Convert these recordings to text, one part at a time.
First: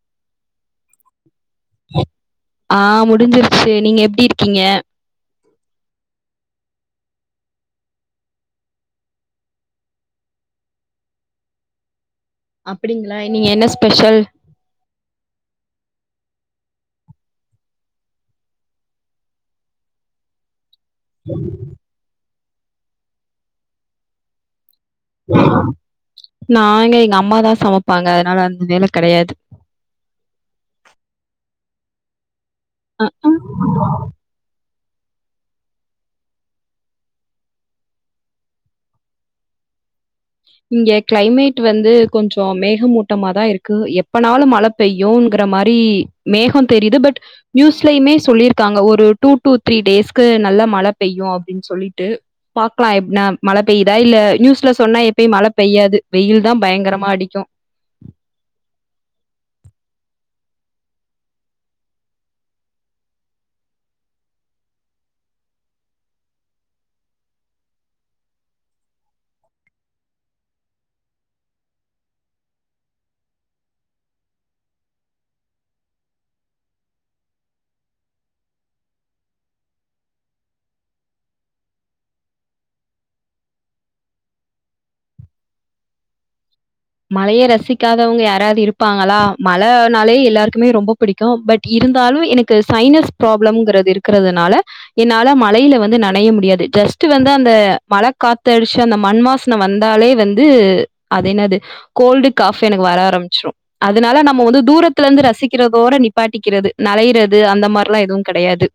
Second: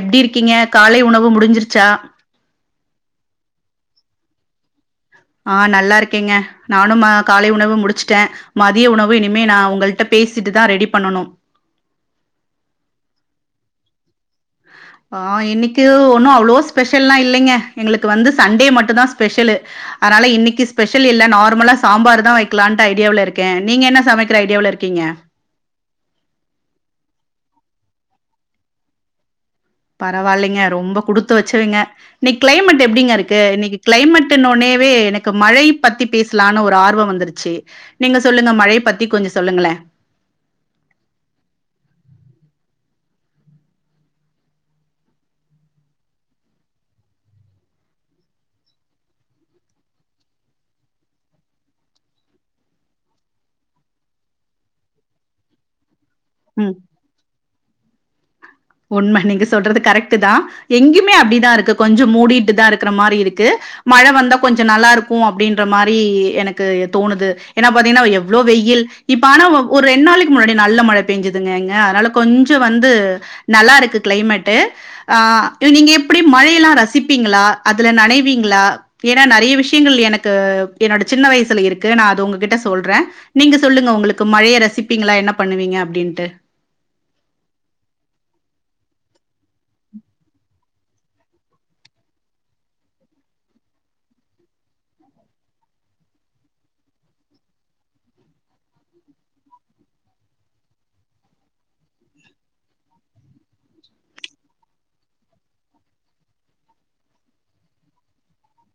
எப்டி இருக்கீங்க காலை உணவு முடுஞ்சுருச்சா ஆ முடுஞ்சுருச்சு நீங்க எப்டி இருக்கீங்க ஆ நல்லா இருக்கேங்க. நானும் காலை உணவு முடுச்சுட்ட மதிய உணவு இனிமே நா உங்கள்ட்ட பேசிட்டுதா ரெடி பண்ணனு அப்டிங்களா நீங்க என்ன ஸ்பெஷல் ஆ இன்னிக்கு ஒன்னு அவ்வளோ ஸ்பெஷல்லா இல்லைங்க எங்களுக்கு வந்து சண்டே மட்டுந்தா ஸ்பெஷலு அதனால இன்னிக்கு ஸ்பெஷல் இல்ல நார்மலா சாம்பார்தா வை க்லான்ட்டு ஐடியாவுல இருக்க நீங்க என்ன சமைக்கிற ஐடியாவுல இருக் நா எங்க எங்க அம்மாதா சமப் ப்பாங்க அதனால அந்த வேல கெடையாது நிக் கிளைமெட்டு அ எப்படிங்க ஆ இருக்கு இன்னிக்கு கிளைமெட்டுன்னொன்னே வே எனக்கு மழை பத்தி பேசலானு ஒரு ஆர்வம் வந்துருச்சு நீங்க சொல்லுங்க மழை பத்தி கொஞ்சோ சொல்லுங்களே இங்க கிளைமேட் வந்து கொஞ்சோ மேகமூட்டமாதா இருக்கு எப்பனாலும் மழ பெய்யும்ங்கற மாரி மேகோ தெரியுது பட் நியூஸ்லயுமே சொல்லிருக்காங்க ஒரு டூ டூ த்ரீ டேஸ்க்கு நல்ல மழ பெய்யு அப்டின் சொல்லிட்டு பாக்கலா எப்பனா மழ பெயதா இல்ல நியூஸ்ல சொன்ன எப் எப்பயும் மழ பெய்யாது வெயில்தா ம். பயங்கரமா அடிக்கு உண்ம நீங்க சொல்றது கரெக்ட்டுதா எங்கிமே அப்படிதா இருக்கு கொஞ்சோ மூடிட்டுதா இருக்குற மாரி இருக்கு மழ வந்தா கொஞ்சோ நல்லா இருக்கு அப்படின்ற மாரி எனக்கு தோணுது ஏன்னா பாத்தீங்கன்னா எவ்வளோ வெயில் இப்ப ஆனா ஒரு ரெண்டு நாளைக்கு முன்னாடி நல்ல மழ பெஞ்சுதுங்க எங்க அதனால கொஞ்சோ வந்து நல்லா இருக்கு கிளைமேட்டு ஆ நீங்க எப்படி மழையெல்லா ரசிப்பீங்களா அதுல நனைவீங்களா ஏனா நறைய விஷயங்கள் எனக்கு என்னோட சின்ன வயசுல இருக்கு நா அத உங்ககிட்ட சொல்ற நீங்க சொல்லுங்க உங்களுக்கு மழய ரசிப்பீங்களா என்ன பண்ணுவீங்க அப்படின்ட்டு மழய ரசிக்காதவங்க யாராவது இருப்பாங்களா மழனாலே எல்லாருக்குமே ரொம்போ புடிக்கு பட் இருந்தாலு எனக்கு சைனஸ் ப்ராப்ளம்ங்குறது இருக்குறதுனால என்னால மழையில வந்து நனைய முடியாது ஜஸ்ட் வந்து அந்த மழ காத்தடிச்சு அந்த மண் வாசன வந்தாலே வந்து அது என்னது கோல்டு காஃப் எனக்கு வர ஆரம்பிச்சுரு அதனால நம்ம வந்து தூரத்துல இருந்து ரசிக்கிறதோட நிப்பாட்டிக்கிறது நளையறது அந்த மாரிலா எதுவு கெடையாது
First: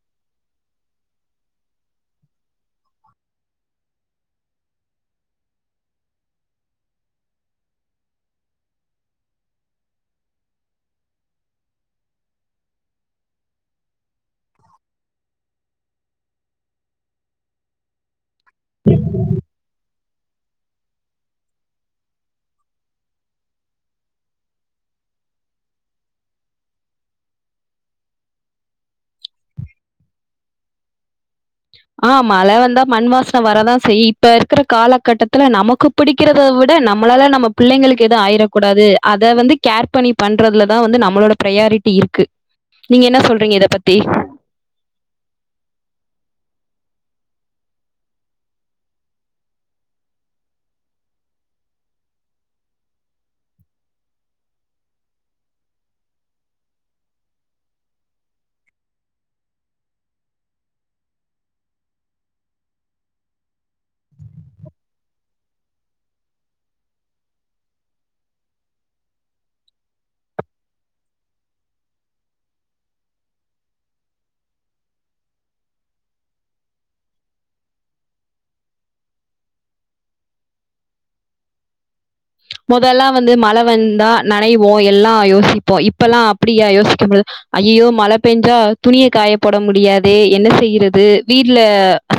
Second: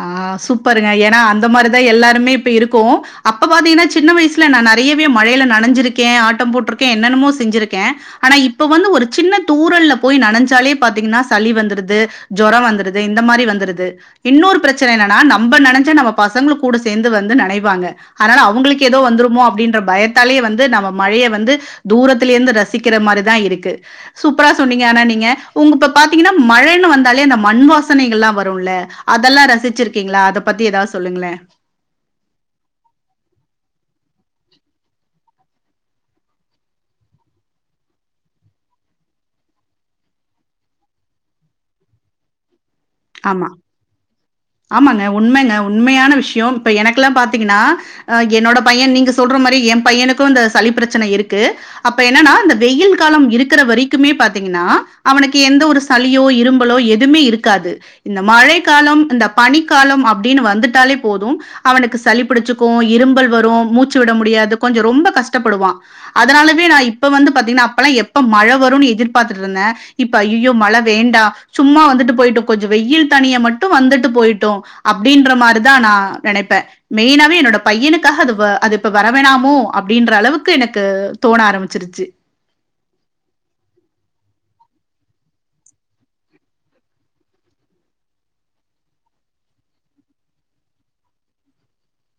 ஆ சூப்பருங்க ஏனா அந்த மாரிதா எல்லாருமே இப்ப இருக்கோ அப்ப பாத்தீங்கன்னா சின்ன வயசுல நா நறையவே மழயில நனைஞ்சிருக்கே ஆட்டம் போட்டிருக்கே என்னென்னுமோ செஞ்சிருக்கே ஆனா இப்ப வந்து ஒரு சின்ன தூரல்ல போய் நனைைஞ்சாலே பாத்தீங்கன்னா சளி வந்துருது ஜொரோ வந்துருது இந்த மாரி வந்துருது இன்னொரு பிரச்சன என்னன்னா நம்ம நனஞ்சா நம்ம பசங்களு கூட சேர்ந்து வந்து நனைவாங்க அதனால அவங்களுக்கு ஏதோ வந்துருமோ அப்டின்ற பயத் தாலியே வந்து நம்ம மழைய வந்து தூரத்துலயே இருந்து ரசிக்கிற மாரிதா இருக்கு சூப்பரா சொன்னீங்க ஆனா நீங்க உங்கப்பப் பாத்தீங்கனா மழைனு வாந்தாலே அந்த மண் வாசனைகளெல்லா வரும்ல அதல்லா ரசிச்சிருக்கீங்களா அத பத்தி ஏதாவது சொல்லுங்களே ஆ மழ வந்தா மண் வாசன வரதா செய்யு இப்ப இருக்குற காலகட்டத்துல நமக்கு புடிக்கிறத விட நம்மளால நம்ம புள்ளைங்களுக்கு எது ஆயிரக்கூடாது அத வந்து கேர் பண்ணி பண்றதுலதா வந்து நம்மளோட ப்ராயாரிட்டி இருக்கு நீங்க என்ன ஆமா சொல்றீங்க இத பத்தி ஆமாங்க உண்மங்க உண்மையான விஷயோ இப்ப எனக்கெல்லா பாத்தீங்கன்னா என்னோட பையன் நீங்க சொல்ற மாரி எம் பையனுக்கு இந்த சளி பிரச்சன இருக்கு அப்போ என்னன்னா இந்த வெயில் காலம் இருக்குற வரைக்குமே பாத்தீங்கன்னா அவனுக்கு எந்த ஒரு சளியோ இரும்பலோ எதுமே இருக்காது இந்த மழை காலோம் இந்த பனிக்காலோம் அப்டின்னு வந்துட்டாலே போது அவனுக்கு சளிபிடிச்சுக்கு இரும்பல் வரு மூச்சு விட முடியாது கொஞ்சோ ரொம்ப கஷ்டப்படுவா அதனாலவே நா இப்ப வந்து பாத்தீங்கன்னா அப்பல்லா எப்ப மழைன வரும்னு எதிர்பார்த்துட்டு இருந்த இப்ப ஐயையோ மழ வேண்டா சும்மா வந்துட்டு போயிட்டு கொஞ்சோ வெயில் தனிய மட்டு வந்துட்டு போயிட்டு அப்டின்ற மாரிதா நா நெனைப்ப மெய்யினாவே என்னோட பையனுக்காக அது அது இப்ப வரவேணாமோ அப்டின்ற அளவுக்கு எனக்கு தோண ஆரம்மிச்சிருச்சு மொதல்லா வந்து மழ வந்தா நனைவோ எல்லா யோசிப்போ இப்பல்லா அப்டியா யோசிக்கும் பொழுது ஐயையோ மழ பேஞ்சா துணிய காயப்போட முடியாதே என்ன செய்யறது வீட்ல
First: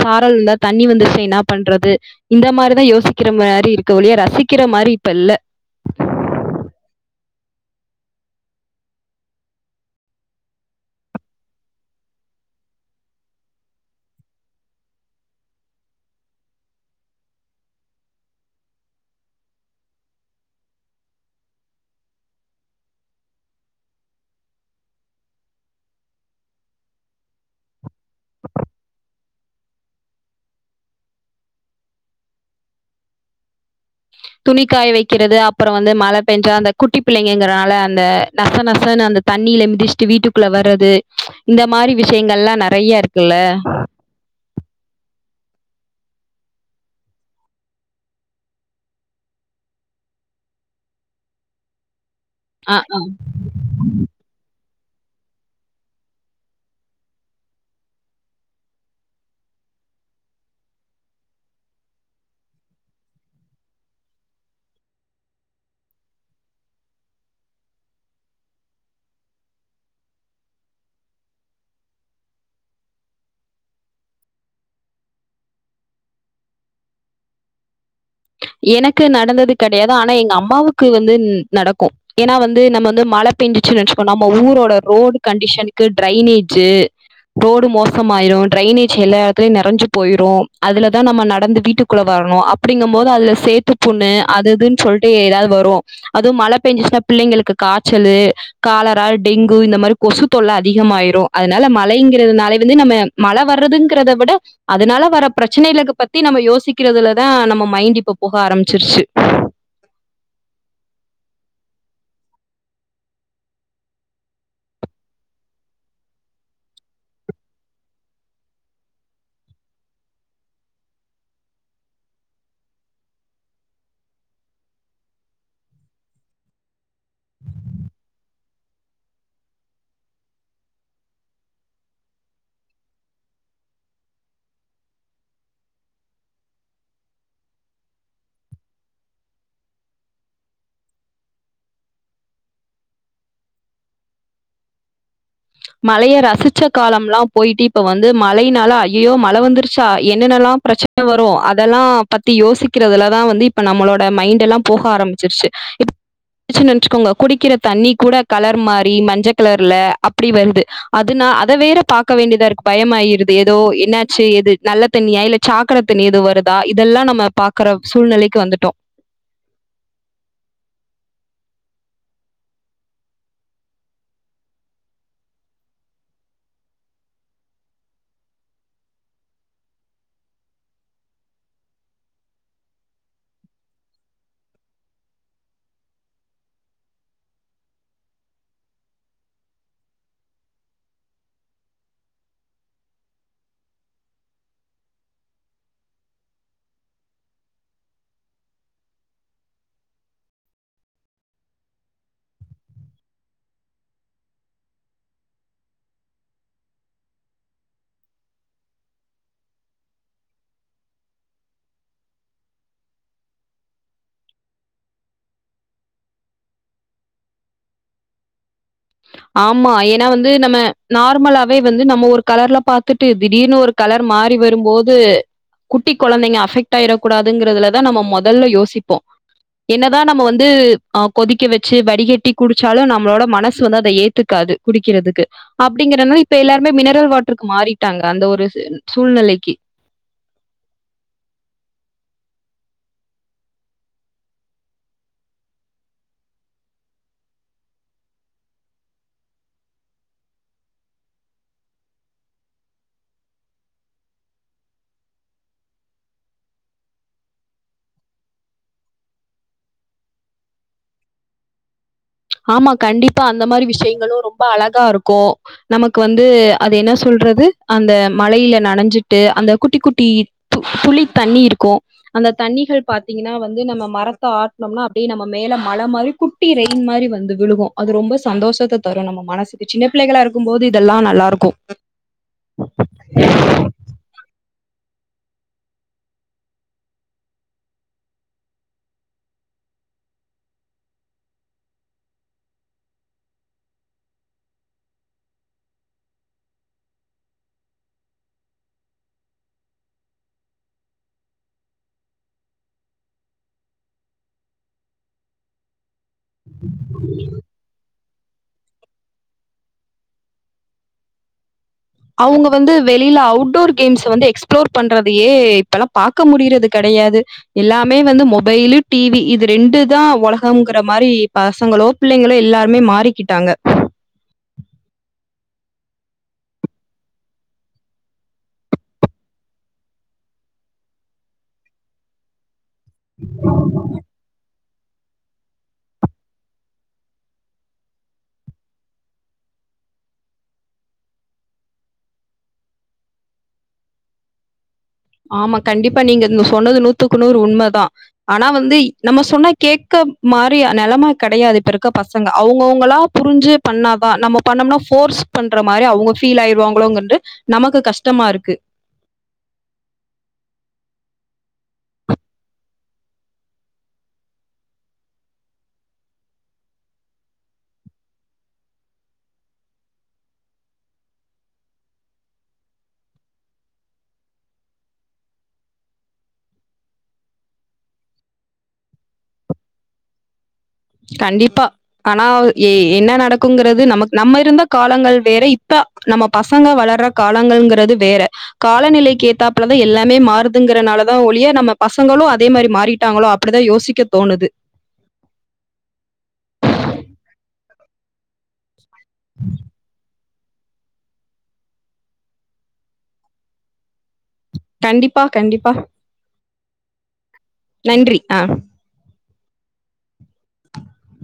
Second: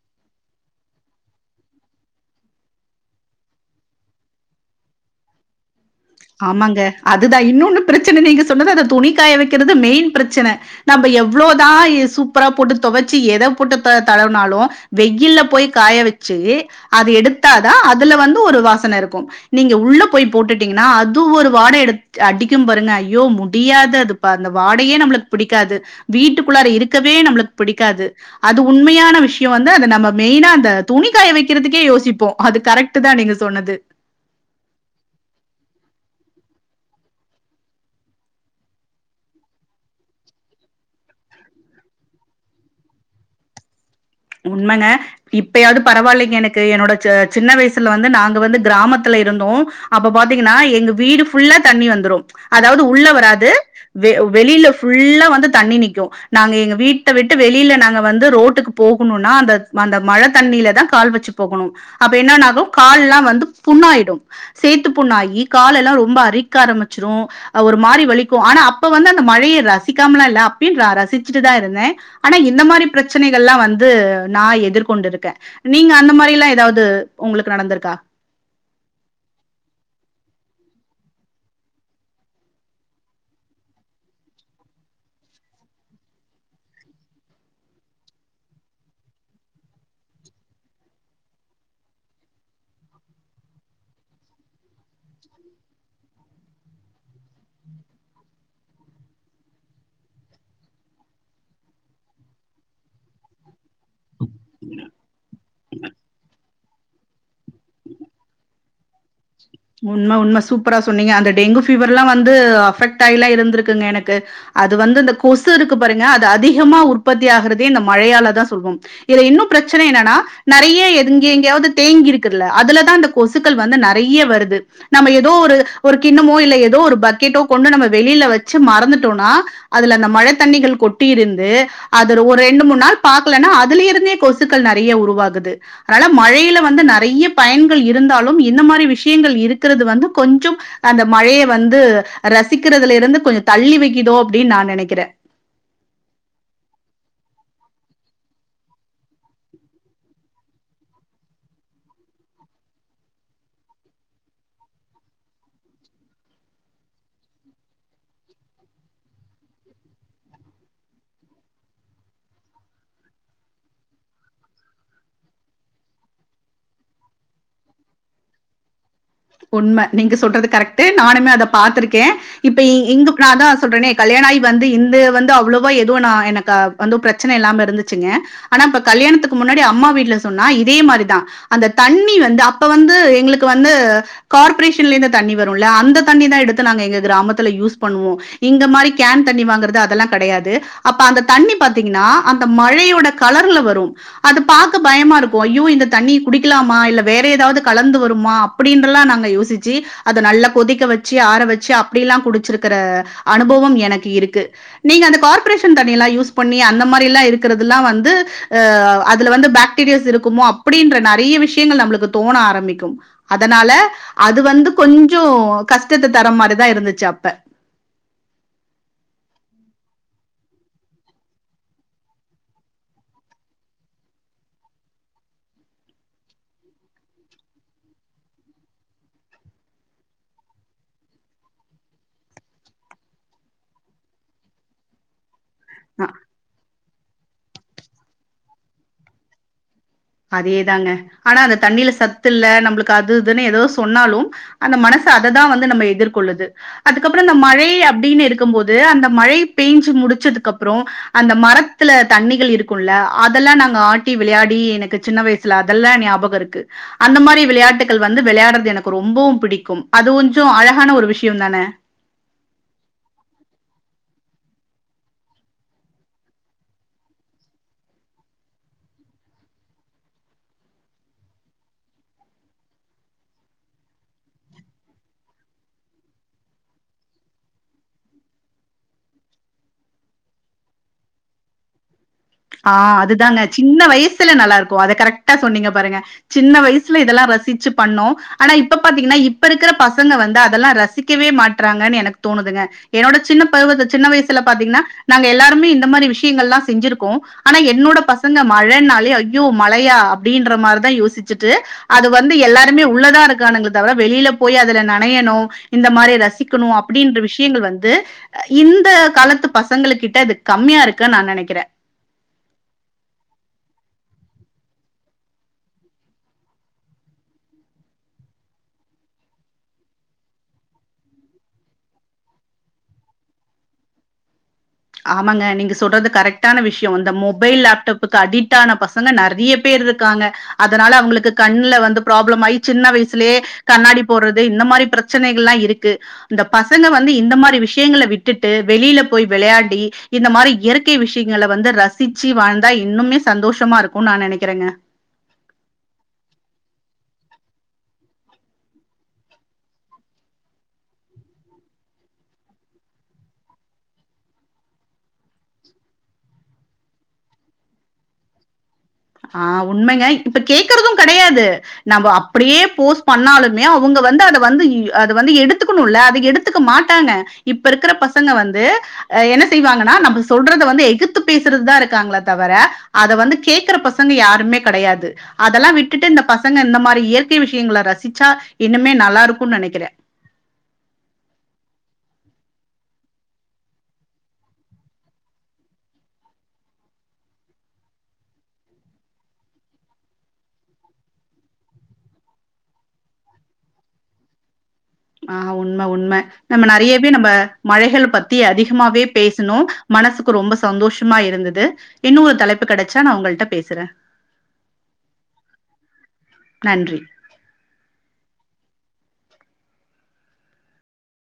சாரல் விழுந்தா தண்ணி வந்துருச்சே என்னா பண்றது இந்த மாரிதானன யோசிக்கிற மாரி இருக்கே ஒழிய ரசிக்கிற மாரி இப்ப இல்ல ஆமாங்க அதுதா இன்னொன்னு பிரச்சன நீங்க சொன்னது அந்த துணி காய வைக்கிறது மெயின் பிரச்சனைன நம்ம எவ்வளோதா சூப்பரா போட்டு தொவச்சு எத போட்டு தளவுனாலு வெயில போய் காய வச்சு அத எடுத்தாதா அதுல வந்து ஒரு வாசன இருக்கு நீங்க உள்ள போய் போட்டுட்டீங்கனா னா அது ஒரு வாடை எடுத் அடிக்கும் பாருங்க ஐயோ முடியாது அது ப்பா அந்த வாடையே நம்மளுக்கு புடிக்காது வீட்டுக்குள்ளார இருக்கவே நம்மளுக்கு புடிக்காது அது உண்மையான விஷயோ வந்து அத நம்ம மெயினா அந்த துணிக்காய வைக்கிறதுக்கே யோசிப்போ அது கரெக்ட்டுதா நீங்க சொன்னது துணிகாய வைக்கிறது அப்புறோ வந்து மழ பேஞ்சா அந்த குட்டி பிள்ளைங்கங்கிறனால அந்த நச நசன்னு அந்த தண்ணியில மிதிச்சிட்டு வீட்டுக்குள்ள வர்றது இந்த மாரி விஷயங்களெல்லா நறைய இருக்குல்ல உண்மங்க இப்பயாவது பரவால்லைங்க எனக்கு என்னோட சின்ன வயசுல வந்து நாங்க வந்து கிராமத்துல இருந்தோ அப்ப பாத்தீங்கன்னா எங்க வீடு ஃபுல்லா தண்ணி வந்துரும் ஆ அதாவது ஆ உள்ள வராது வெ வெளியில ஃபுல்லா வந்து தண்ணி நிக்கு நாங்க எங்க வீட்ட விட்டு வெளியில நாங்க வந்து ரோட்டுக்கு போகணுன்னா அந்த அந்த மழ தண்ணியிலதா கால் வச்சு போகணு அப்ப என்னன்னாகு கால்லா வந்து புண்ணாயிடு சேத்து புண்ணாகி கால் எல்லா ரொம்ப அரிக்க ஆரம்பிச்சிரு அ ஒரு மாரி வலிக்கு ஆனா அப்ப வந்து அந்த மழைய ரசிக்காமலா இல்ல அப்பயு ர ரசிச்சுட்டுதா இருந்தே ஆனா இந்த மாரி பிரச்சனை கள்லா வந்து நா எதிர்கொண்டிருக்கே நீங்க அந்த மாரிலா ஏதாவது உங்களுக்கு நடந்திருக்கா? எனக்கு நடந்தது கெடையாது. ஆனா எங்க அம்மாவுக்கு வந்து ன் நடக்கு. ஏன்னா வந்து நம்ம வந்து மழ பேஞ்சுச்சுன்னு நெனச்சுக்கோ நம்ம ஊரோட ரோடு கண்டிஷனுக்கு டிரைனேஜு ரோடு மோசோமாயிரு டிரைனேஜ் எல்லாத்துலயு நெரஞ்சு போயிரு அதுலதா நம்ம நடந்து வீட்டுக்குள்ள வரணு அப்டிங்கம் போது அதுல சேத்து புண்ணு அதுதுன்னு சொல்ட்டு ஏதாது வரு அதும் மழை பேஞ்சுச்சுன்னா பிள்ளைங்களுக்கு காச்சலு காலரா டெங்கு இந்த மாரி கொசு தொல்ல அதிகமாயிரு அதனால மழைங்கிறதுனால வந்து நம்ம மழ வர்றதுங்கறத விட அதனால வர பிரச்சனைகளுங்க பத்தி நம்ம யோசி க்கிறதுலதா நம்ம மைண்ட் இப்ப போக ஆரம்பிச்சிருச்சு. உண்ம உண்ம சூப்பரா சொன்னீங்க அந்த டெங்கு ஃபீவர் எல்லா வந்து அஃபெக்ட் ஆயிலா இருந்திருக்குங்க எனக்கு அது வந்து இந்த கொசு இருக்கு பாருங்க அது அதிகமா உற்பத்தி ஆகுறதே இந்த மழையாலதா சொல்வோம் இதுல இன்னு பிரச்சன என்னென்னா நெறைய எங்க எங்கேயாவது தேங்கி இருக்குல அதுலதா இந்த கொசுக்கள் வந்து நெறைய வரு து நம்ம ஏதோ ஒரு ஒரு கிண்ணமோ இல்ல ஏதோ ஒரு பக்கெட்டோ கொண்டு நம்ம வெளியில வச்சு மறந்துட்டோன்னா அதுல அந்த மழ தண்ணிகள் கொட்டி இருந்து அது ஒரு ரெண்டு மூணு நாள் பாக்கலனா அதுல இருந்தே கொசுக்கள் நெறைய உருவாகுது அதனால மழையில வந்து நெறைய பயன்கள் இருந்தாலு இந்த மாரி விஷி யங்கள் இருக்கிறது வந்து கொஞ்சோ அந்த மழய வந்து ரசிக்கிறதுல இருந்து கொஞ்சோ தள்ளி வைக்குதோ அப்டின்னு நா நெனைக்கிறே. மழைய ரசிச்ச காலம்லா போயிட்டு இப்ப வந்து மழையினால ஐயயோ மழ வந்துருச்சா என்னென்னலா பிரச்சன வரு அதெல்லா பத்தி யோசிக்கிறதுலதா வந்து இப்ப நம்மளோட மைண்ட் எல்லா போக ஆரம்பிச்சிருச்சு இப் [unintelligible] நெனச்சுக்கோங்க குடிக்கிற தண்ணி கூட கலர் மாறி மஞ்ச கலர்ல அப் அப்டி வருது அதுனா அத வேற பாக்க வேண்டியதா இருக்கு பயம் ஆயிருது ஏதோ என்னாச்சு எது நல்ல தண்ணியா இல்ல சாக்கட தண்ணி எது வருதா இதெல்லா நம்ம பாக்கற சூழ்நிலைக்கு வந்துட்டோ உண்ம நீங்க சொல்றது கரெக்ட்டு நானுமே அத பாத்திருக்கே இப்ப இ இங்கு நான்தா சொல்றனே கல்யாண ஆயி வந்து இந்த வந்து அவ்ளோவா எதுவு நா எனக்கு வந்து பிரச்சன இல்லாம இருந்துச்சுங்க ஆனா இப்ப கல்யாணத்துக்கு முன்னாடி அம்மா வீட்ல சொன்னா இதே மாரிதா அந்த தண்ணி வந்து அப்ப வந்து எங்களுக்கு வந்து கார்ப்பரேஷன்ல இருந்து தண்ணி வரும்ல அந்த தண்ணிதா எடுத்து நாங்க எங்க கிராமத்துல யூஸ் பண்ணுவோ இங்க மாரி கேன் தண்ணி வாங்கறது அதெல்லா கெடையாது அப்ப அந்த தண்ணி பாத்தீங்கன்னா அந்த மழையோட கலர்ல வரு அது பாக்க பயமா இருக்கு ஐயோ இந்த தண்ணி குடிக்கலாமா இல்ல வேற ஏதாவது கலந்து வருமா அப்டின்ட்டல்லா நாங் க யோசிச்சி அத நல்லா கொதிக்க வச்சு ஆற வச்சு அப்டியெல்லா குடிச்சிருக்கிற அனுபவம் எனக்கு இருக்கு நீங்க அந்த கார்ப்பரேஷன் தண்ணியல்லா யூஸ் பண்ணி அந்த மாரிலா இருக்குறதுல்லா வந்து ஆ அதுல வந்து பாக்டீரியாஸ் இருக்குமோ அப்டின்ற நெறைய விஷயங்கள் நம்மளுக்கு தோண ஆரம்பிக்கு அதனால அது வந்து கொஞ்சோ கஷ்டத்த தர மாரிதா இருந்துச்சு அப்ப ஆமா ஏன்னா வந்து நம்ம நார்மலாவே வந்து நம்ம ஒரு கலர்ல பாத்துட்டு திடீர்னு ஒரு கலர் மாறி வரும்போது குட்டி கொழந்தைங்க அஃபெக்ட் ஆயிறக் கூடாதுங்கறதுலதா நம்ம மொதல்ல யோசிப்போ என்னதா நம்ம வந்து ஆ கொதிக்க வச்சு வடிகட்டி குடிச்சாலு நம்மளோட மனசு வந்து அத ஏத்துக்காது குடிக்கிறதுக்கு அப்டிங்கிறனால இப்ப எல்லாருமே மினரல் வாட் டர்க்கு மாறிட்டாங்க அந்த ஒரு செ சூழ்நிலைக்கி அதேதாங்க ஆனா அந்த தண்ணியில சத்து இல்ல நம்மளுக்கு அது இதுன்னு ஏதோ சொன்னாலு அந்த மனசு அததா வந்து நம்ம எதிர்கொள்ளுது அதுக்கப்புற இந்த மழை அப்டின்னு இருக்கும்போது அந்த மழை பேஞ்சு முடிச்சதுக்கு அப்றோ அந்த மரத்துல தண்ணிகள் இருக்கும்ல அதெல்லா நாங்க ஆட்டி விளையாடி எனக் கு சின்ன வயசுல அதெல்லா ஞாபகோ இருக்கு அந்த மாரி விளையாட்டுகள் வந்து விளையாடுறது எனக்கு ரொம்பவும் பிடிக்கும் அது கொஞ்சோ அழகான ஒரு விஷயம்தான? ஆமா கண்டிப்பா அந்த மாரி விஷய ங்களு ரொம்ப அழகா இருக்கு நமக்கு வந்து அது என்ன சொல்றது அந்த மழையில நனைஞ்சிட்டு அந்த குட்டி குட்டி து துளி தண்ணி இருக்கு அந்த தண்ணிகள் பாத்தீங்கன்னா வந்து நம்ம மரத்த ஆட்னோன்னா அப்டியே நம்ம மேல மழ மாரி குட்டி ரெயின் மாரி வ ந்து விழுகு அது ரொம்ப சந்தோஷத்த தரு நம்ம மனசுக்கு சின்ன பிள்ளைகளா இருக்கும் போது இதெல்லா நல்லா இருக்கு ஆ அதுதாங்க சின்ன வயசுல நல்லாருக் கு அத கரெக்ட்டா சொன்னீங்க பாருங்க சின்ன வயசுல இதெல்லா ரசிச்சு பண்ணோ ஆனா இப்ப பாத்தீங்கனா இப்ப இருக்குற பசங்க வந்து அதெல்லா ரசிக்கவே மாட்றாங்கன்னு எனக்கு தோணுதுங்க என்னோட சின்ன பருவத்துல சின்ன வயசுல பாத்தீங்கனா நாங்க எல்லாருமே இந்த மாரி விஷயங்கல்லா செஞ்சிருக் கோ ஆனா என்னோட பசங்க மழனாலே ஐயோ மழயா அப்டின்ற மாரிதா யோசிச்சுட்டு அது வந்து எல்லாருமே உள்ளதா இருக்கானுங்களே தவிர வெளில போய் அதுல நனையணு இந்த மாரி ர சிக்கனு அப்டின்ற விஷயங்கள் வந்து அ இந்த காலத்து பசங்களுகிட்ட அது கம்மியா இருக்குன்னு நா நெனைக்கிறே. அவங்க வந்து வெளில அவுட்டோர் கேம்ஸ் வந்து எக்ஸ்ப்ளோர் பண்றதையே இப்பெல்லா பாக்க முடியறது கெடையாது. எல்லாமே வந்து மொபைலு டிவி இது ரெண்டுதா ஒலகங்கிற மாரி பசங்களோ பிள்ளைகளோ எல்லாருமே மாறிக்கிட்டாங்க. ஆமாங்க நீங்க சொல்றது கரெக்டான விஷியோ அந்த மொபைல் லாப்டாப்புக்கு அடிக்ட் ஆன பசங்க நெறைய பேர் இருக்காங்க அதனால அவுங்களுக்கு கண்ணுல வந்து பிராப்ளம் ஆயி சின்ன வயசுலயே கண்ணாடி போடுறது இந்த மாரி பிரச்சனைகள்லா இருக்கு இந்த பசங்க வந்து இந்த மாரி விஷயங்கள விட்டுட்டு வெளில போய் விளையா டி இந்த மாரி இயற்கை விஷயங்கள வந்து ரசிச்சு வாழ்ந்தா இன்னுமே சந்தோஷமா இருக்குன்னு நா நெனைக்கிறேங்க. ஆமா கண்டிப்பா நீங்க ஒன்னு சொன்னது நூத்துக்கு நூறு உண்மதா ஆனா வந்து நம்ம சொன்னா கேக்க மாரி நெலம கெடையாது இப்ப இருக்க பசங்க அவங்கவுங்களா புரிஞ்சு பண்ணாதா நம்ம பண்ணோம்னா ஃபோர்ஸ் பண்ற மாரி அவுங்க ஃபீல் ஆயிருவாங்களோங்கண்டு நமக்கு கஷ்டமா இருக்கு. ஆ உண்மைங்க இப்ப கேக்குறதும் கெடையாது நம்ப அப்படியே ஃபோர்ஸ் பண்ணாலுமே அவுங்க வந்து அத வந்து அத வந்து எடுத்துக்கணுல்ல அத எடுத்துக்க மாட்டாங்க இப்ப இருக்குற பசங்க வந்து அ என்ன செய்வாங்கன்னா நம்ம சொல்றத வந்து எகுத்து பேசுறதுதா இருக்காங்களே தவர அத வந்து கேக்குற பச ங்க யாருமே கெடையாது அதெல்லா விட்டுட்டு இந்த பசங்க இந்த மாரி இயற்கை விஷியங்கள ரசிச்சா இன்னுமே நல்லா இருக்குன்னு நெனைக்கிறே. கண்டிப்பா ஆனா எ என்ன நடக்குங்கிறது நமக் நம்ம இருந்த காலங்கள் வேற இப்ப நம்ம பசங்க வளர்ற காலங்கள்ங்குறது வேற காலநிலைக்கு ஏத்தாப்புலதா எல்லாமே மாறுதுங்கறனாலதா ஒழிய நம்ம பசங்களு அதே மாரி மாறிட்டாங்களோ அப்படிதா யோசிக்க தோணுது ஆ உண்ம உண்ம நம்ம நெறையாவே நம்ம மழைகள் பத்தி அதி கமாவே பேசுனோ மனசு ரொம்ப சந்தோஷமா இருந்தது இன்னொரு தலைப்பு கடைச்சா நா உங்கள்ட்ட பேசுறேன் கண்டிப்பா கண்டிப்பா நன்றி நன்றி ஆ